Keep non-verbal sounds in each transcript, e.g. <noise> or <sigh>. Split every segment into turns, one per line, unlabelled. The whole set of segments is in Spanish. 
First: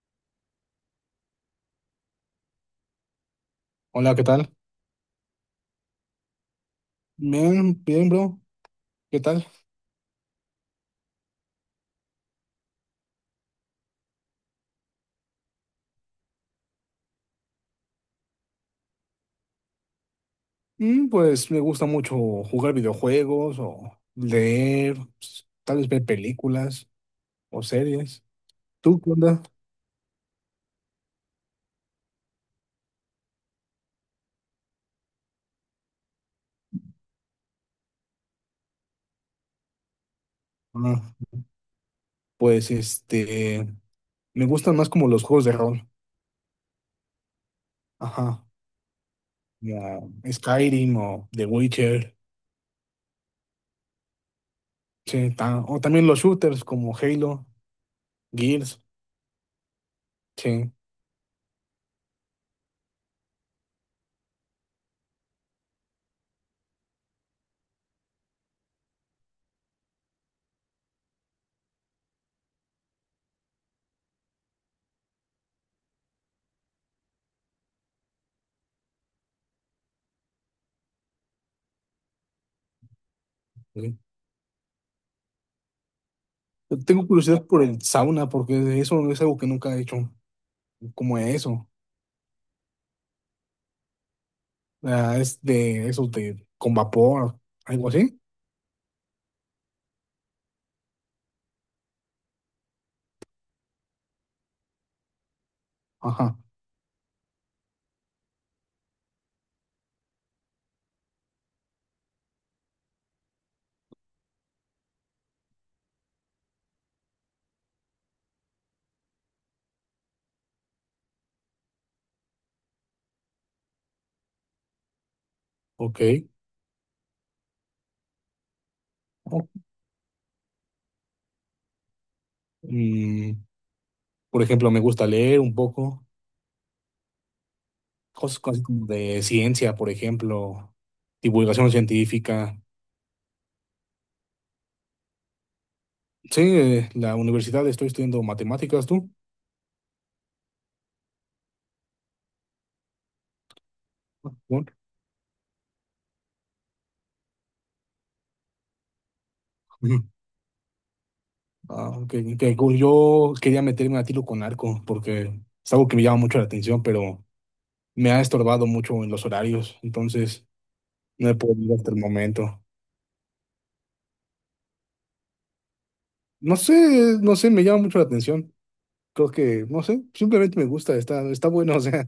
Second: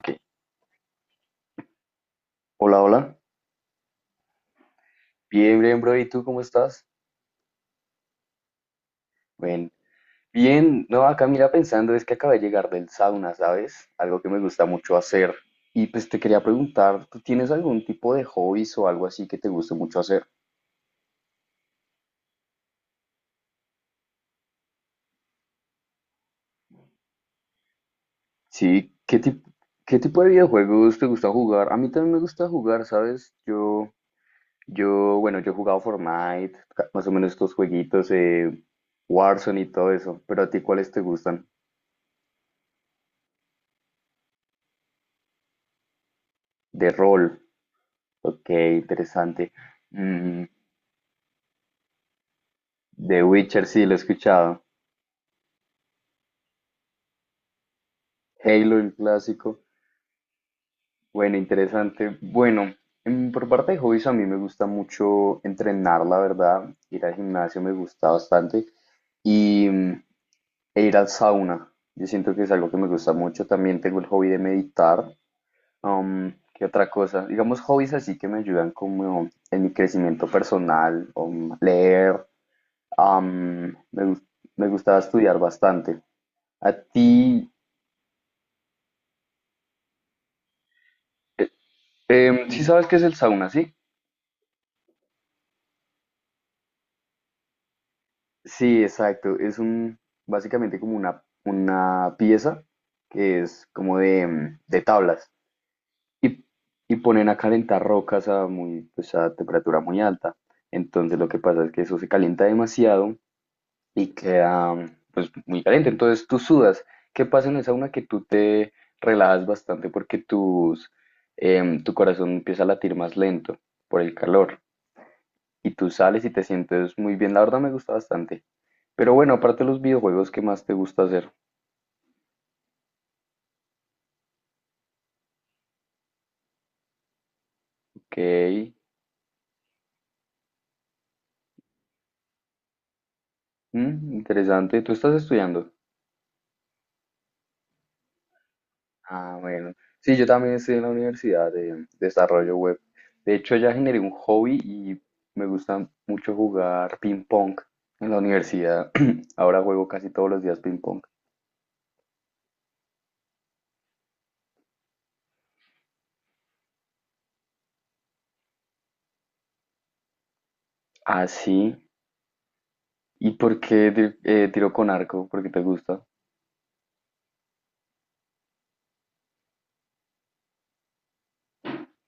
Ok. Hola, hola.
Hola, ¿qué tal?
Bien, bien, bro. ¿Y tú cómo estás?
Bien, bien, bro. ¿Qué tal?
Bien. Bien, no, acá mira pensando, es que acabé de llegar del sauna, ¿sabes? Algo que me gusta mucho hacer. Y pues te quería preguntar, ¿tú tienes algún tipo de hobbies o algo así que te guste mucho hacer?
Pues me gusta mucho jugar videojuegos o leer, tal vez ver películas o series.
Sí,
¿Tú qué
¿qué
onda?
tipo, qué tipo de videojuegos te gusta jugar? A mí también me gusta jugar, ¿sabes? Yo, bueno, yo he jugado Fortnite, más o menos estos jueguitos, Warzone y todo eso. Pero a ti, ¿cuáles
Ah,
te gustan?
pues me gustan más como los juegos de rol.
De rol.
Ajá.
Ok, interesante.
Como
Mm,
Skyrim o The Witcher.
The Witcher sí lo he escuchado.
Sí, o también los shooters como Halo,
Halo,
Gears.
el clásico.
Sí.
Bueno, interesante. Bueno, por parte de hobbies a mí me gusta mucho entrenar, la verdad. Ir al gimnasio me gusta bastante. Y e ir al sauna. Yo siento que es algo que me gusta mucho. También tengo el hobby de meditar. ¿Qué otra cosa? Digamos hobbies así que me ayudan como en mi crecimiento personal. Leer. am,
Sí.
me, gus- me gustaba estudiar bastante. ¿A
Tengo curiosidad
ti
por el sauna porque eso es algo que nunca he hecho, como eso.
Sí sabes qué es el sauna, ¿sí?
Ah, es de esos de con vapor, algo así.
Sí, exacto. Básicamente como una pieza que es como de, de tablas
Ajá,
Y, y ponen a calentar rocas a muy, pues a temperatura muy alta. Entonces lo que pasa es que eso se calienta demasiado y queda pues muy caliente. Entonces tú sudas. ¿Qué pasa en el sauna? Que tú te relajas bastante porque tu corazón empieza a latir más lento por el calor. Y tú sales
ok.
y te sientes muy bien. La verdad me gusta bastante. Pero bueno,
O-
aparte de los videojuegos, ¿qué más te gusta hacer?
mm, por ejemplo, me gusta leer un poco
Ok,
cosas como de ciencia, por ejemplo, divulgación científica.
interesante. ¿Tú estás estudiando?
Sí, la universidad estoy estudiando matemáticas, ¿tú?
Ah, bueno. Sí, yo también estoy en la universidad de desarrollo web. De hecho, ya generé un
Ah,
hobby
bueno.
y me gusta mucho jugar ping pong en la universidad. <clears throat> Ahora juego
Ujú.
casi todos los días ping pong.
Ah, ok, ok, cool. Yo quería meterme a tiro con arco porque es algo que me llama mucho la atención, pero me ha estorbado mucho en los horarios, entonces
Ah,
no he
sí.
podido hasta el momento.
¿Y por qué tiro con arco? ¿Por qué te gusta?
No sé, no sé, me llama mucho la atención. Creo que, no sé, simplemente me gusta, está, está bueno, <laughs> o sea,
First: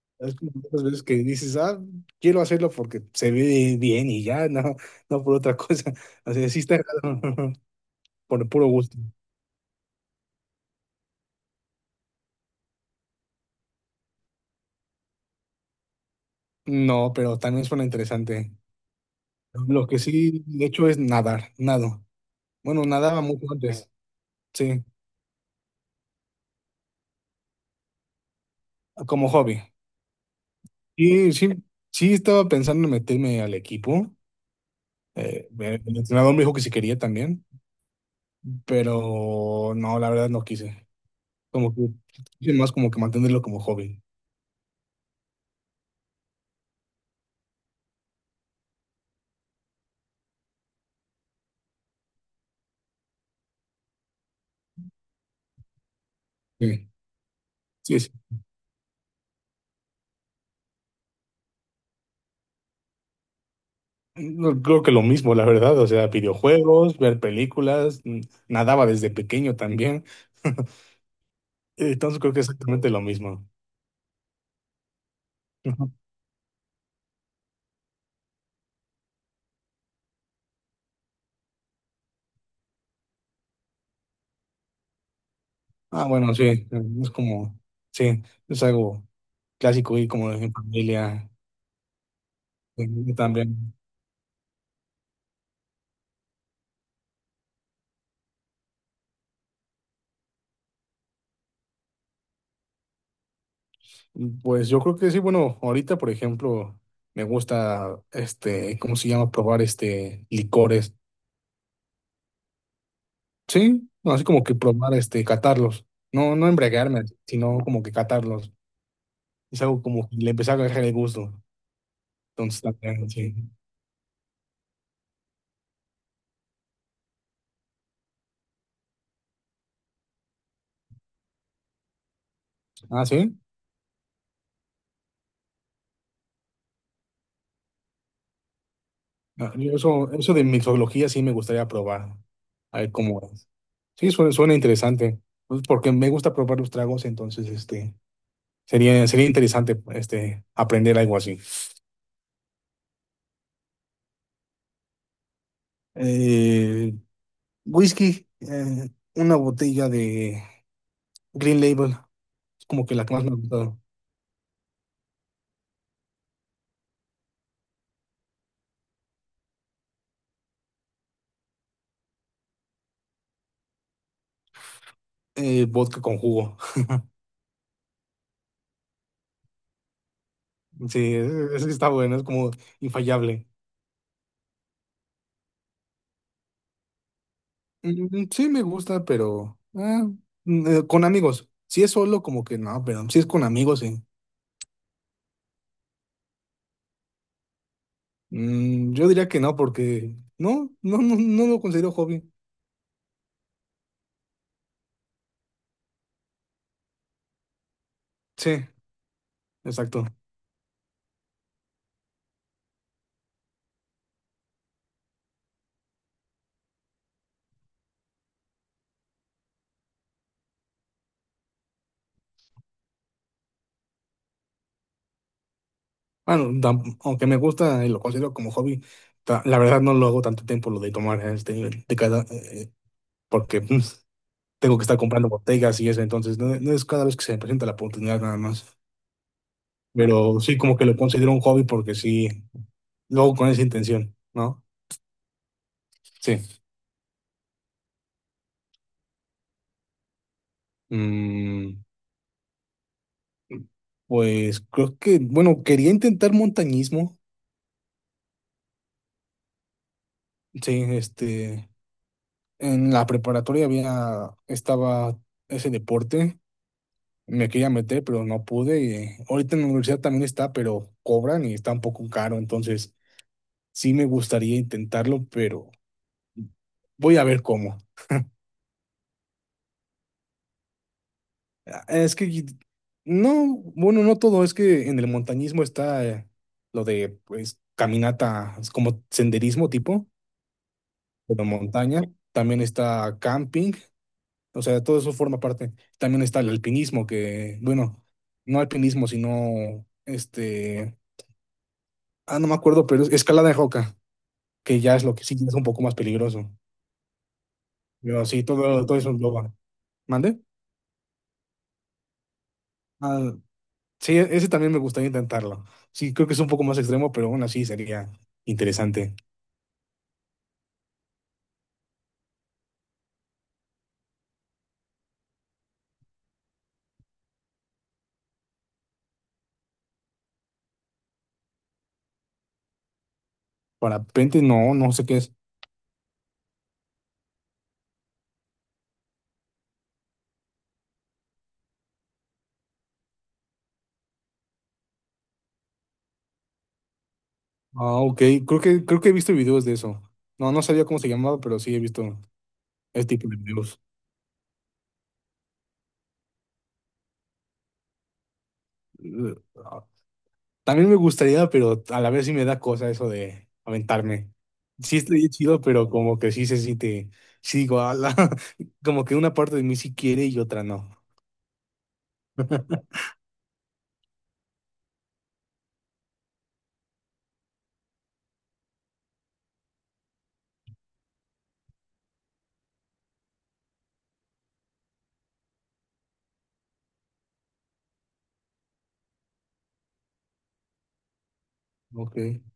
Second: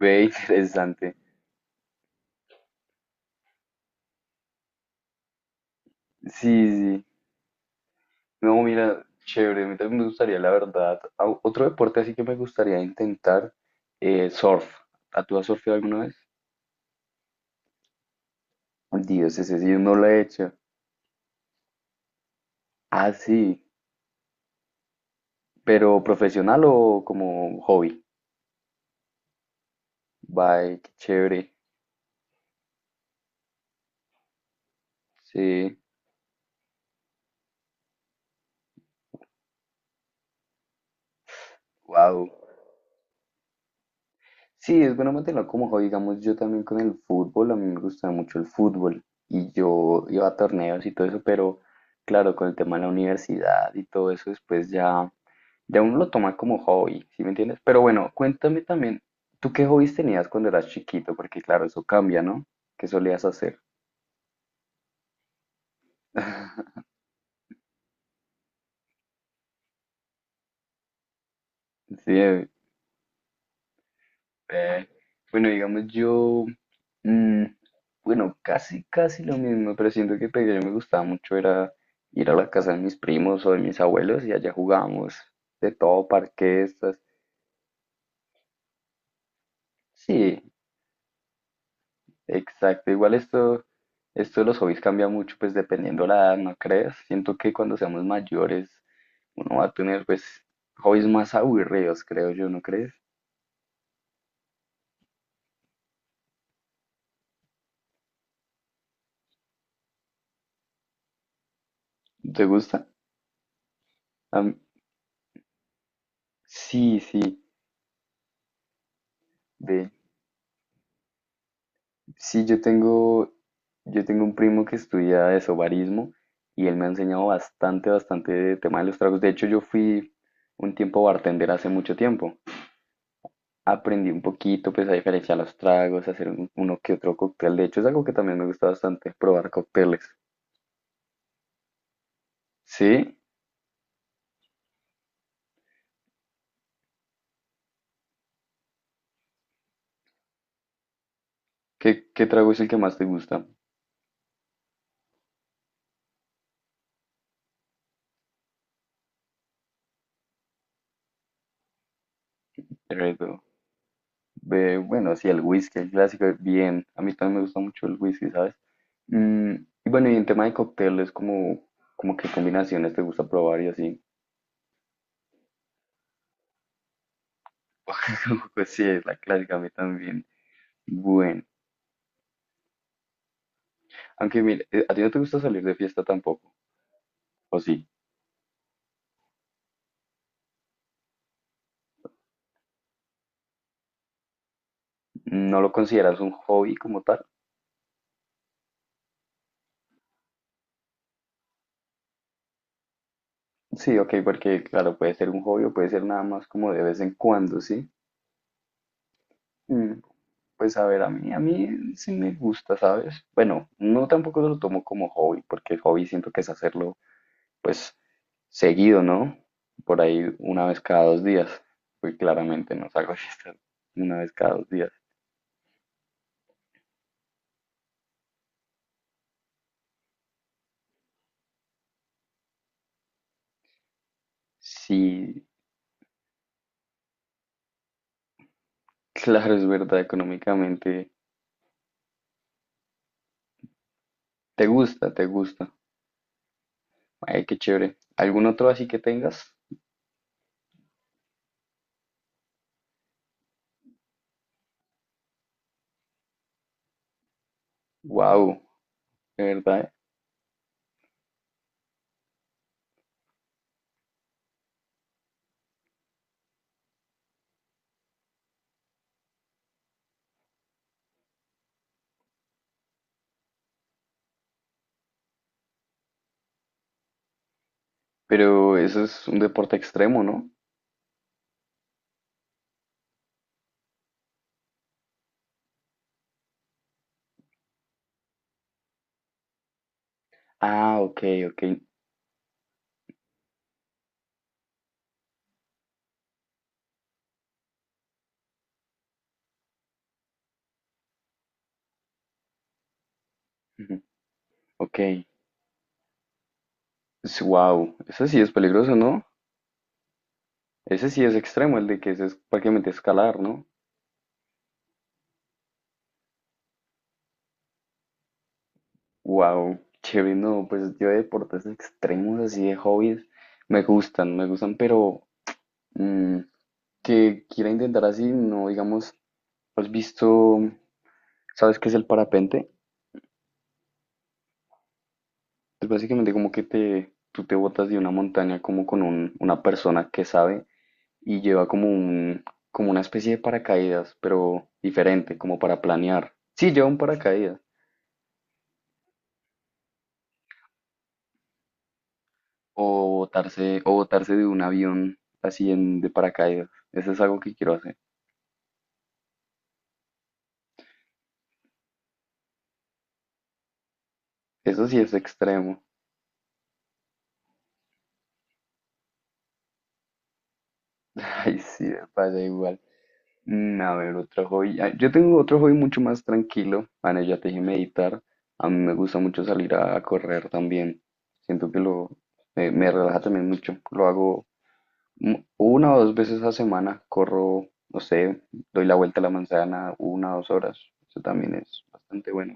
Ve, <laughs>
es como muchas veces
interesante.
que dices, ah, quiero hacerlo porque se ve bien y ya, no, no por otra <laughs> cosa,
Sí,
o sea, sí
sí,
está
sí.
<laughs> por el
No,
puro gusto.
mira, chévere, a mí también me gustaría, la verdad. Otro deporte así que me gustaría intentar, surf. ¿A tú has surfeado alguna vez?
No, pero también suena interesante.
Dios, ese sí
Lo
no
que
lo he
sí
hecho.
he hecho es nadar, nado. Bueno,
Ah,
nadaba
sí,
mucho antes, sí,
pero profesional o como hobby.
como hobby.
Bye, qué
Y
chévere.
sí, sí estaba pensando en meterme al equipo,
Sí,
el entrenador me dijo que si quería también, pero no, la verdad no quise. Como que,
wow.
es más como que mantenerlo como hobby.
Sí, es bueno mantenerlo como hobby. Digamos, yo también con el fútbol, a mí me gustaba mucho el fútbol y yo iba a torneos y todo eso, pero claro, con el tema de la universidad y todo eso, después ya, ya uno lo toma como
Sí,
hobby, ¿sí me entiendes? Pero
sí,
bueno,
sí.
cuéntame también, ¿tú qué hobbies tenías cuando eras chiquito? Porque claro, eso cambia, ¿no? ¿Qué solías hacer?
No, creo que lo mismo, la verdad. O sea,
<laughs>
videojuegos, ver películas, nadaba desde pequeño también. <laughs> Entonces creo que
Sí,
es exactamente lo mismo.
Eh, bueno, digamos
Ajá.
yo, mm, bueno, casi, casi lo mismo, pero siento que pequeño me gustaba mucho era ir a la casa de mis primos o de mis abuelos y allá jugábamos de
Ah,
todo,
bueno, sí,
parquestas.
es como, sí, es algo clásico y como
Sí,
en familia
exacto. Igual
eh,
esto,
también.
esto de los hobbies cambia mucho, pues dependiendo la edad, ¿no crees? Siento que cuando seamos mayores uno va a tener pues hobbies más aburridos, creo yo, ¿no crees?
Pues yo creo que sí, bueno, ahorita, por ejemplo, me gusta, ¿cómo se llama? Probar, licores.
¿Te gusta?
Sí, no, así
A
como que
mí-
probar, catarlos. No, no
sí,
embriagarme,
sí.
sino como que catarlos. Es algo
De
como que le empecé a agarrar el gusto.
Sí,
Entonces también, sí.
yo tengo un primo que estudia eso, barismo, y él me ha enseñado bastante, bastante de tema de los tragos. De hecho, yo fui un tiempo bartender hace mucho tiempo.
Ah, sí.
Aprendí un poquito, pues, a diferenciar los tragos, a hacer uno que otro cóctel. De hecho, es algo que también me gusta bastante, probar
Ah, yo
cócteles.
eso, eso de mixología sí me gustaría probar. A ver
¿Sí?
cómo es. Sí, suena, suena interesante. Pues porque me gusta probar los tragos, entonces sería, sería interesante aprender algo así.
¿Qué, qué trago es el que más te gusta?
Eh, whisky, una botella de Green Label, es como que la que
Red
más me ha
Bull.
gustado.
Ve, bueno, sí, el whisky, el clásico, bien. A mí también me gusta mucho el whisky, ¿sabes? Mm, y bueno, y en tema de cócteles, como, como qué combinaciones te gusta probar y así.
Vodka con jugo.
<laughs> Pues sí, es la clásica, a mí también.
Sí,
Bueno,
ese está bueno, es como infallable.
aunque mire, ¿a ti no te gusta salir de fiesta tampoco? ¿O sí?
Sí, me gusta, pero con amigos. Si es solo, como que no, pero si es con amigos, sí.
¿No lo consideras un hobby como tal?
Yo diría que no, porque no, no, no, no lo considero hobby.
Sí, ok, porque claro, puede ser un hobby o puede ser nada más como de vez en cuando, ¿sí?
Sí,
Mm,
exacto.
pues a ver, a mí sí me gusta, ¿sabes? Bueno, no tampoco lo tomo como hobby, porque el hobby siento que es hacerlo pues seguido, ¿no? Por ahí una vez cada dos días. Pues claramente no salgo de fiesta una vez cada dos días.
Bueno, aunque me gusta y lo considero como hobby, la verdad no lo hago tanto tiempo lo de tomar de cada, porque tengo que estar comprando
Sí,
botellas y eso, entonces no, no es cada vez que se me presenta la oportunidad nada más.
claro, es verdad,
Pero sí, como que lo
económicamente
considero un hobby porque sí. Luego con esa intención, ¿no?
te gusta, te gusta.
Sí.
Ay, qué chévere. ¿Algún otro así que tengas?
Mm, pues creo que, bueno, quería intentar montañismo.
Wow, de verdad. ¿Eh?
Sí, en la preparatoria había, estaba ese deporte. Me quería meter, pero no pude. Y ahorita en la universidad también está, pero cobran y está un poco caro. Entonces, sí me gustaría intentarlo, pero voy a ver cómo.
Pero eso es un deporte extremo, ¿no?
Ah, es que no, bueno, no todo, es que en el montañismo está lo de pues caminata, es como senderismo tipo,
Ah, ok,
pero
ok.
montaña, también está camping, o sea, todo eso forma parte. También está el alpinismo, que, bueno, no alpinismo, sino no me acuerdo, pero es escalada de roca,
Ujú.
que ya
Ok.
es lo que sí es un poco más peligroso.
Wow,
Pero
ese sí
sí,
es
todo,
peligroso,
todo eso
¿no?
engloba. ¿Mande?
Ese sí es extremo, el de que ese es prácticamente escalar, ¿no?
Sí, ese también me gustaría intentarlo. Sí, creo que es un poco más extremo, pero aún así sería interesante.
Wow, chévere, no, pues yo de deportes extremos, así de hobbies, me gustan, pero mm, que quiera intentar así, no, digamos, has visto, ¿sabes qué es el parapente?
Parapente, no, no sé qué es.
Es básicamente como que te, tú te botas de una montaña como con una persona que sabe y lleva como un, como una especie de paracaídas, pero diferente, como para planear. Sí, lleva un paracaídas,
Ah, ok, creo que he visto videos de eso. No, no sabía cómo se llamaba, pero sí he visto ese tipo de videos.
o botarse de un avión así en, de paracaídas, eso es algo que quiero hacer.
Eh, ah, También me gustaría, pero a la vez sí me da cosa eso de aventarme.
Eso
Sí,
sí es
estoy chido,
extremo.
pero como que sí se siente, sí digo, "Ala", <laughs> como que una parte de mí sí quiere y otra no.
<laughs> Ay, sí, me pasa igual. A ver, otro hobby. Ah, yo tengo otro hobby mucho más tranquilo. Bueno, ya te dije meditar. A mí me gusta mucho salir a correr también. Siento que lo me relaja también mucho. Lo hago una o dos veces a semana. Corro, no sé, doy la vuelta a la manzana una o dos horas. Eso también es
Ok.
bastante bueno.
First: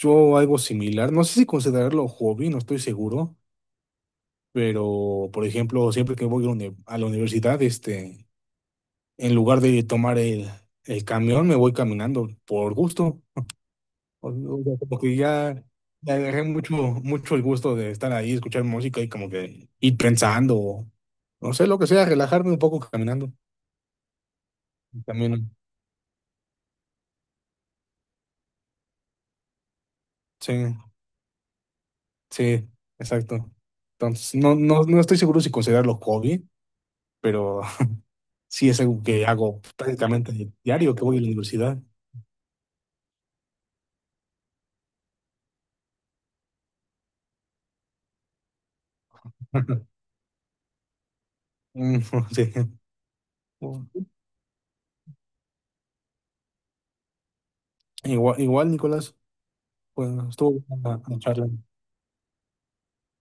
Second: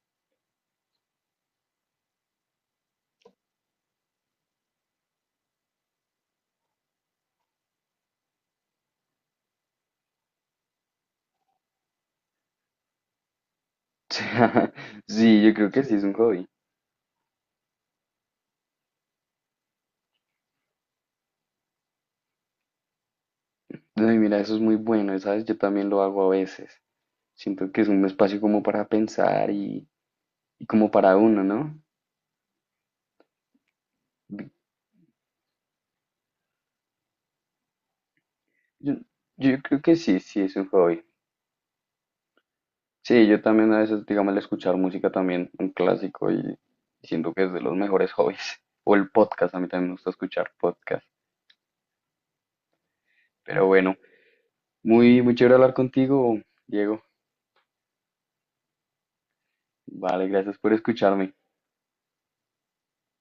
Yo algo similar, no sé si considerarlo hobby, no estoy seguro. Pero, por ejemplo, siempre que voy a la a la universidad, en lugar de tomar el camión, me voy caminando por gusto. O sea, como
<laughs>
que
Sí, yo
ya,
creo que sí es un
ya agarré
hobby.
mucho, mucho el gusto de estar ahí, escuchar música y como que ir pensando, o no sé, lo que sea, relajarme un poco caminando.
Ay, mira, eso es muy bueno, ¿sabes?
También,
Yo también lo hago a veces. Siento que es un espacio como para pensar
sí,
y como para uno, ¿no?
sí, exacto. Entonces, no, no, no estoy seguro si considerarlo hobby, pero <laughs> sí es
Yo,
algo que
yo
hago
creo que sí, sí
prácticamente
es un
diario
hobby.
que voy a la universidad.
Sí, yo también a veces, digamos, el escuchar música también, un clásico, y siento que es de los mejores hobbies. <laughs> O el podcast, a mí también me
<laughs>
gusta escuchar podcast.
Mm,
Pero bueno,
<laughs> Sí.
muy, muy chévere hablar contigo, Diego.
Igual, igual, Nicolás, pues
Vale, gracias
estuvo
por
buena la
escucharme.
charla.